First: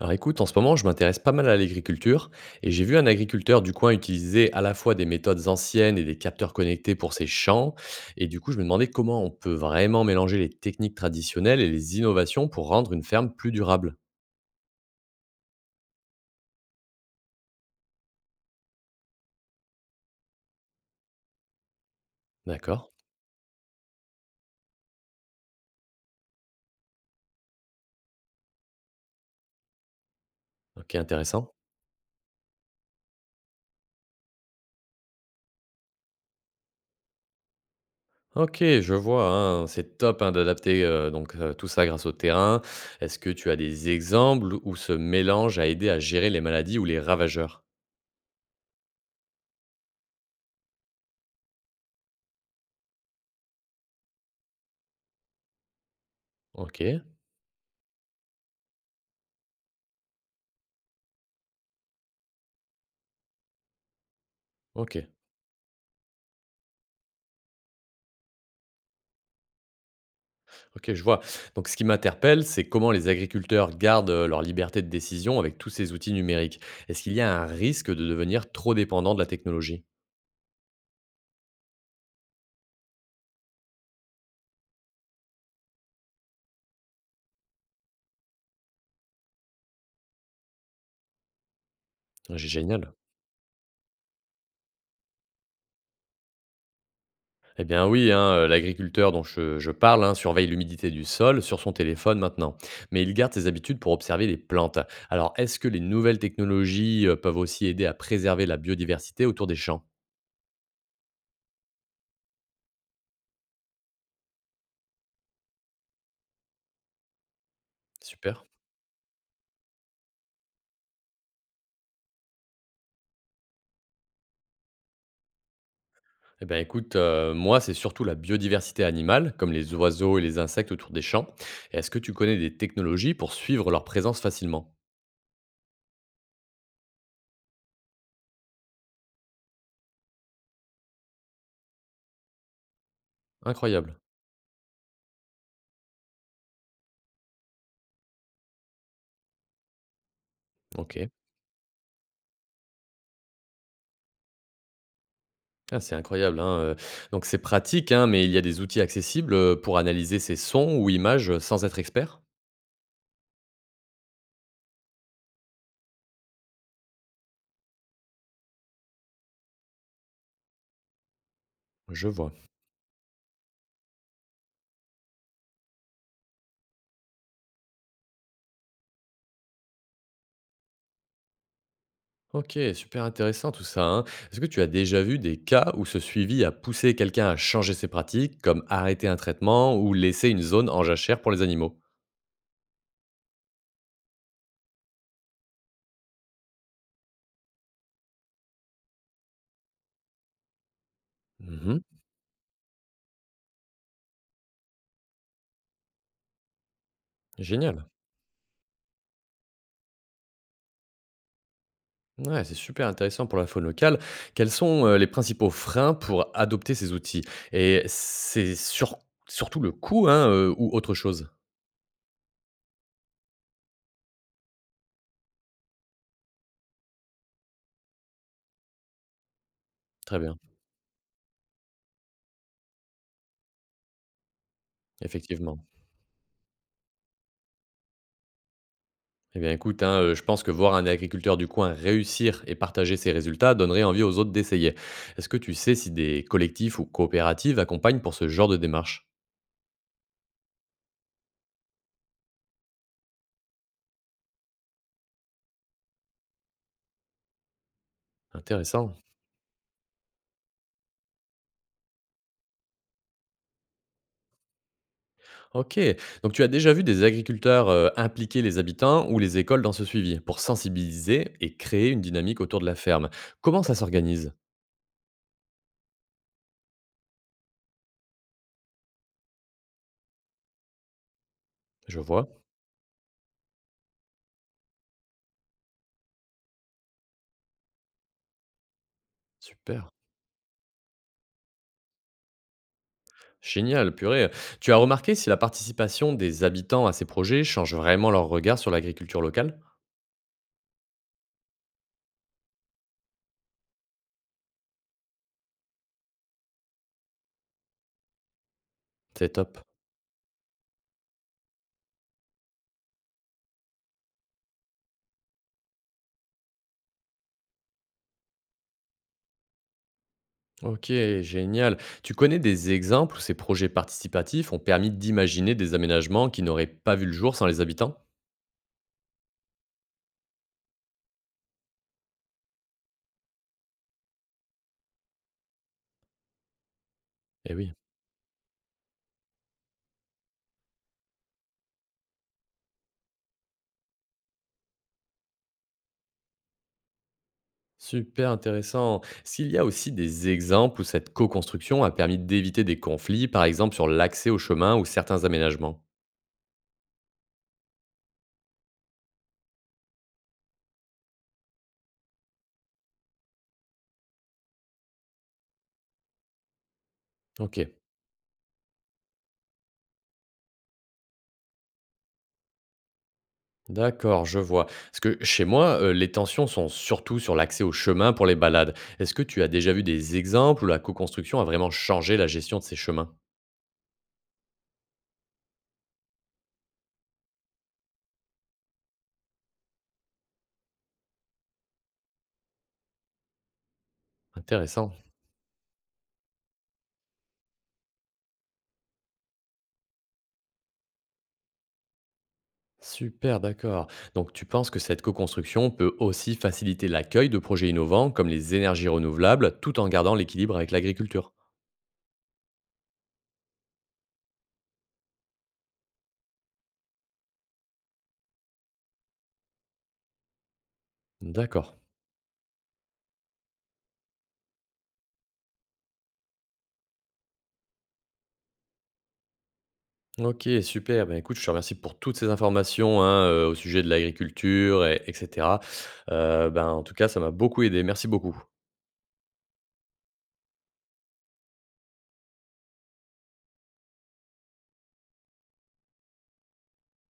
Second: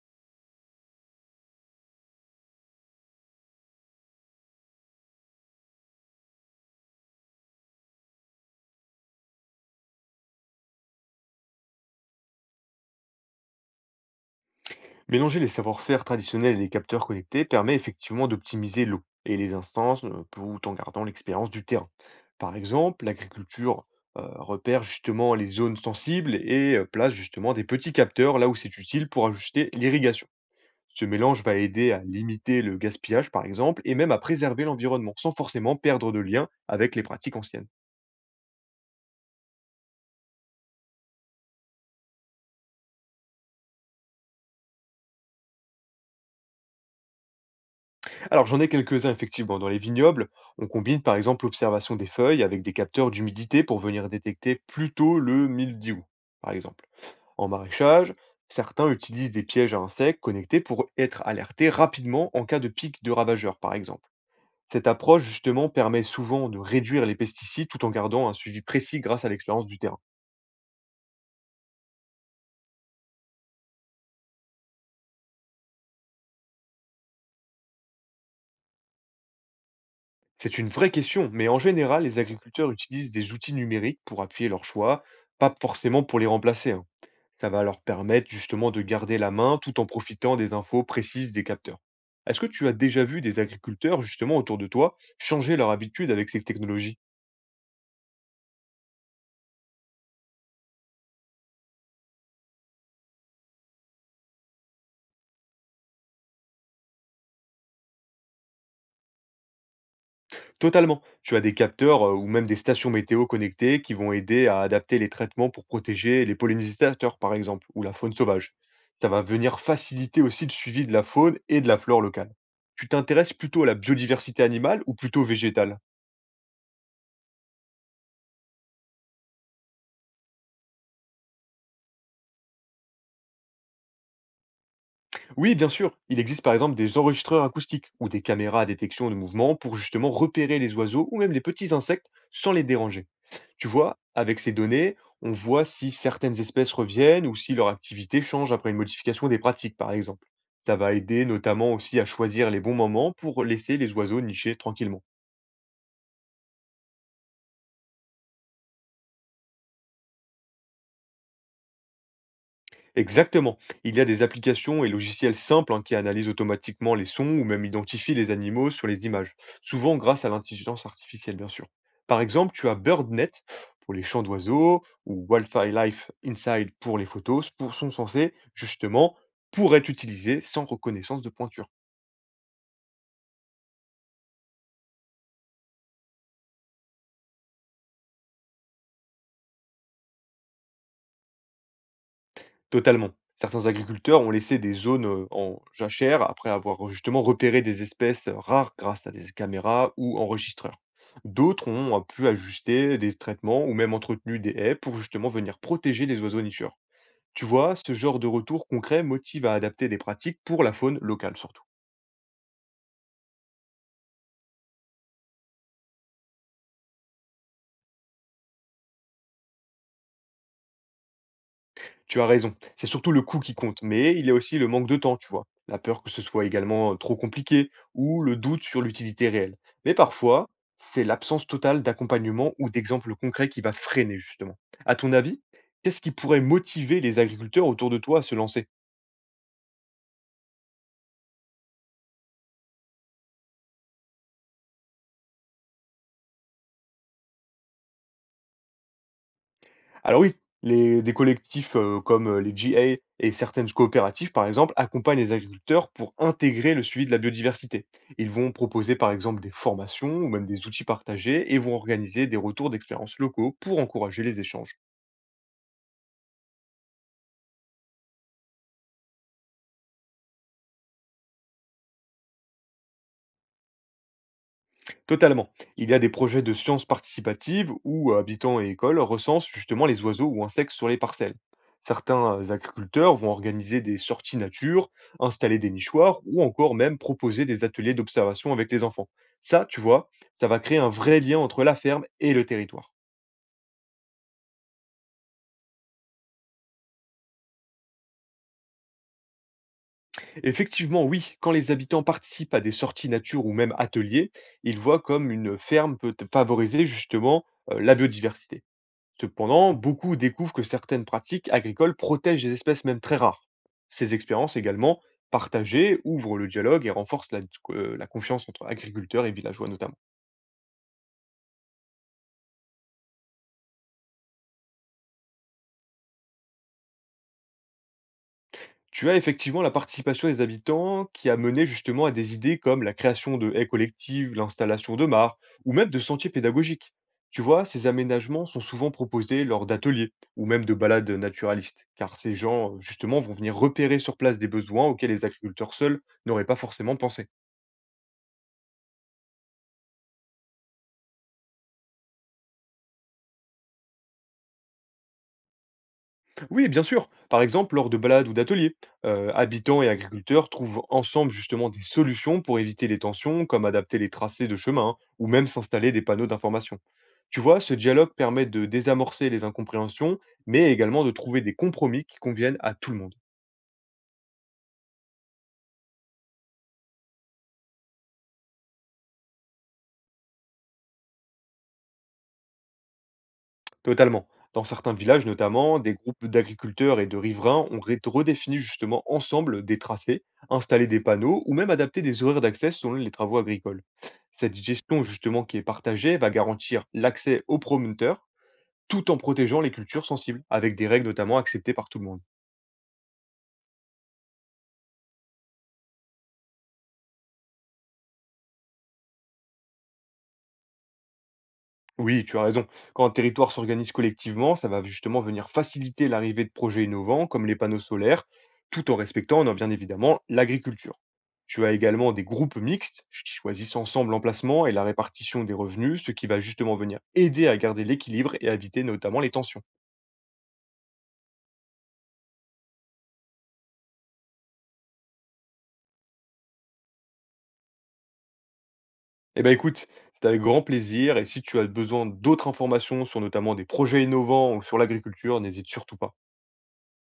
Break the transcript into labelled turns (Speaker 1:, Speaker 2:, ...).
Speaker 1: Alors écoute, en ce moment, je m'intéresse pas mal à l'agriculture et j'ai vu un agriculteur du coin utiliser à la fois des méthodes anciennes et des capteurs connectés pour ses champs. Et du coup, je me demandais comment on peut vraiment mélanger les techniques traditionnelles et les innovations pour rendre une ferme plus durable.
Speaker 2: Mélanger les savoir-faire traditionnels et les capteurs connectés permet effectivement d'optimiser l'eau et les instances tout en gardant l'expérience du terrain. Par
Speaker 1: D'accord.
Speaker 2: exemple, l'agriculture repère justement les zones sensibles et place justement des petits capteurs là où c'est utile pour ajuster l'irrigation.
Speaker 1: Ok,
Speaker 2: Ce mélange va
Speaker 1: intéressant.
Speaker 2: aider à limiter le gaspillage par exemple et même à préserver l'environnement sans forcément perdre de lien avec les pratiques anciennes.
Speaker 1: Ok, je vois. Hein, c'est top, hein, d'adapter, donc tout ça grâce au terrain. Est-ce que tu as des exemples où ce mélange a aidé à gérer les maladies ou les ravageurs?
Speaker 2: Alors j'en ai quelques-uns effectivement. Dans les vignobles, on combine par exemple l'observation des feuilles avec des capteurs d'humidité pour venir détecter plus tôt le mildiou, par
Speaker 1: Ok,
Speaker 2: exemple. En maraîchage, certains utilisent des pièges à insectes connectés pour être alertés rapidement en cas de pic de ravageurs, par exemple. Cette
Speaker 1: ok.
Speaker 2: approche justement permet souvent de réduire les pesticides tout en gardant un suivi précis grâce à l'expérience du terrain.
Speaker 1: OK, je vois. Donc ce qui m'interpelle, c'est comment les agriculteurs gardent leur liberté de décision avec tous ces outils numériques. Est-ce qu'il y a un risque de devenir trop dépendant de la technologie?
Speaker 2: C'est une vraie question, mais en général, les agriculteurs utilisent des outils numériques pour appuyer leurs choix, pas forcément pour les remplacer, hein. Ça va leur permettre justement de garder la main tout en profitant des infos précises des capteurs.
Speaker 1: Ah,
Speaker 2: Est-ce que
Speaker 1: j'ai
Speaker 2: tu as
Speaker 1: génial.
Speaker 2: déjà vu des agriculteurs justement autour de toi changer leur habitude avec ces technologies?
Speaker 1: Eh bien oui, hein, l'agriculteur dont je parle, hein, surveille l'humidité du sol sur son téléphone maintenant. Mais il garde ses habitudes pour observer les plantes. Alors est-ce que les nouvelles technologies peuvent aussi aider à préserver la biodiversité autour des champs?
Speaker 2: Totalement. Tu as des capteurs ou même des stations météo connectées qui vont aider à adapter les traitements pour protéger les pollinisateurs, par exemple, ou la faune
Speaker 1: Super.
Speaker 2: sauvage. Ça va venir faciliter aussi le suivi de la faune et de la flore locale. Tu t'intéresses plutôt à la biodiversité animale ou plutôt végétale?
Speaker 1: Eh bien, écoute, moi, c'est surtout la biodiversité animale, comme les oiseaux et les insectes autour des champs. Et est-ce que tu connais des technologies pour suivre leur présence facilement?
Speaker 2: Oui, bien sûr. Il existe par exemple des enregistreurs acoustiques ou des caméras à détection de mouvement pour justement repérer les oiseaux ou même les petits insectes sans les déranger. Tu vois,
Speaker 1: Incroyable.
Speaker 2: avec ces données, on voit si certaines espèces reviennent ou si leur activité change après une modification des pratiques, par exemple. Ça va
Speaker 1: OK.
Speaker 2: aider notamment aussi à choisir les bons moments pour laisser les oiseaux nicher tranquillement.
Speaker 1: Ah, c'est incroyable, hein, donc c'est pratique, hein, mais il y a des outils accessibles, pour analyser ces sons ou images, sans être expert?
Speaker 2: Exactement. Il y a des applications et logiciels simples hein, qui analysent automatiquement les sons ou même identifient les animaux sur les images, souvent grâce à l'intelligence artificielle, bien sûr.
Speaker 1: Je
Speaker 2: Par
Speaker 1: vois.
Speaker 2: exemple, tu as BirdNet pour les chants d'oiseaux ou Wildlife Inside pour les photos, pour, sont censés justement pour être utilisés sans reconnaissance de pointure.
Speaker 1: OK, super intéressant tout ça, hein. Est-ce que tu as déjà vu des cas où ce suivi a poussé quelqu'un à changer ses pratiques, comme arrêter un traitement ou laisser une zone en jachère pour les animaux?
Speaker 2: Totalement. Certains agriculteurs ont laissé des zones en jachère après avoir justement repéré des espèces rares grâce à des caméras ou enregistreurs. D'autres
Speaker 1: Mmh.
Speaker 2: ont pu ajuster des traitements ou même entretenu des haies pour justement venir protéger les oiseaux nicheurs. Tu vois,
Speaker 1: Génial.
Speaker 2: ce genre de retour concret motive à adapter des pratiques pour la faune locale surtout.
Speaker 1: Ouais, c'est super intéressant pour la faune locale. Quels sont les principaux freins pour adopter ces outils? Et c'est surtout le coût, hein, ou autre chose?
Speaker 2: Tu as raison, c'est surtout le coût qui compte, mais il y a aussi le manque de temps, tu vois. La peur que ce soit également trop compliqué ou le doute sur l'utilité réelle. Mais
Speaker 1: Très bien,
Speaker 2: parfois, c'est l'absence totale d'accompagnement ou d'exemples concrets qui va freiner justement. À ton avis,
Speaker 1: effectivement.
Speaker 2: qu'est-ce qui pourrait motiver les agriculteurs autour de toi à se lancer?
Speaker 1: Eh bien, écoute, hein, je pense que voir un agriculteur du coin réussir et partager ses résultats donnerait envie aux autres d'essayer. Est-ce que tu sais si des collectifs ou coopératives accompagnent pour ce genre de démarche?
Speaker 2: Alors oui, les, des collectifs comme les GA et certaines coopératives, par exemple, accompagnent les agriculteurs pour intégrer le suivi de la biodiversité. Ils vont
Speaker 1: Intéressant.
Speaker 2: proposer, par exemple, des formations ou même des outils partagés et vont organiser des retours d'expériences locaux pour encourager les échanges.
Speaker 1: OK. Donc tu as déjà vu des agriculteurs, impliquer les habitants ou les écoles dans ce suivi pour sensibiliser et créer une dynamique autour de la ferme. Comment ça s'organise?
Speaker 2: Totalement. Il y a des projets de sciences participatives où habitants et écoles recensent justement les oiseaux ou insectes sur les parcelles.
Speaker 1: Je
Speaker 2: Certains
Speaker 1: vois,
Speaker 2: agriculteurs vont organiser des sorties nature, installer des nichoirs ou encore même proposer des ateliers d'observation avec les enfants. Ça, tu
Speaker 1: super,
Speaker 2: vois, ça va créer un vrai lien entre la ferme et le territoire.
Speaker 1: génial, purée. Tu as remarqué si la participation des habitants à ces projets change vraiment leur regard sur l'agriculture locale?
Speaker 2: Effectivement, oui, quand les habitants participent à des sorties nature ou même ateliers, ils voient comme une ferme peut favoriser justement la biodiversité.
Speaker 1: C'est top.
Speaker 2: Cependant, beaucoup découvrent que certaines pratiques agricoles protègent des espèces même très rares. Ces expériences également partagées ouvrent le dialogue et renforcent la confiance entre agriculteurs et villageois notamment.
Speaker 1: OK, génial. Tu connais des exemples où ces projets participatifs ont permis d'imaginer des aménagements qui n'auraient pas vu le jour sans les habitants?
Speaker 2: Tu as effectivement la participation des habitants qui a mené justement à des idées comme la création de haies collectives, l'installation de mares ou même de sentiers pédagogiques. Tu
Speaker 1: Eh
Speaker 2: vois,
Speaker 1: oui.
Speaker 2: ces aménagements sont souvent proposés lors d'ateliers ou même de balades naturalistes, car ces gens justement vont venir repérer sur place des besoins auxquels les agriculteurs seuls n'auraient pas forcément pensé.
Speaker 1: Super intéressant. S'il y a aussi des exemples où cette co-construction a permis d'éviter des conflits, par exemple sur l'accès aux chemins ou certains aménagements.
Speaker 2: Oui, bien sûr. Par exemple, lors de balades ou d'ateliers, habitants et agriculteurs trouvent ensemble justement des solutions pour éviter les tensions, comme adapter les tracés de chemin hein, ou même s'installer des panneaux d'information. Tu
Speaker 1: Ok,
Speaker 2: vois, ce dialogue permet de désamorcer les incompréhensions, mais également de trouver des compromis qui conviennent à tout le monde.
Speaker 1: d'accord, je vois. Parce que chez moi, les tensions sont surtout sur l'accès aux chemins pour les balades. Est-ce que tu as déjà vu des exemples où la co-construction a vraiment changé la gestion de ces chemins?
Speaker 2: Totalement. Dans certains villages notamment, des groupes d'agriculteurs et de riverains ont redéfini justement ensemble des tracés, installé des panneaux ou même adapté des horaires d'accès selon les travaux agricoles. Cette
Speaker 1: Intéressant.
Speaker 2: gestion justement qui est partagée va garantir l'accès aux promoteurs tout en protégeant les cultures sensibles, avec des règles notamment acceptées par tout le monde.
Speaker 1: Super, d'accord. Donc tu penses que cette co-construction peut aussi faciliter l'accueil de projets innovants comme les énergies renouvelables tout en gardant l'équilibre avec l'agriculture?
Speaker 2: Oui, tu as raison. Quand un territoire s'organise collectivement, ça va justement venir faciliter l'arrivée de projets innovants comme les panneaux solaires, tout en respectant non, bien évidemment l'agriculture. Tu as
Speaker 1: D'accord.
Speaker 2: également des groupes mixtes qui choisissent ensemble l'emplacement et la répartition des revenus, ce qui va justement venir aider à garder l'équilibre et à éviter notamment les tensions.
Speaker 1: OK, super. Ben, écoute, je te remercie pour toutes ces informations, hein, au sujet de l'agriculture et cetera. Ben, en tout cas, ça m'a beaucoup aidé. Merci beaucoup.
Speaker 2: Eh ben écoute, c'était avec grand plaisir et si tu as besoin d'autres informations sur notamment des projets innovants ou sur l'agriculture, n'hésite surtout pas.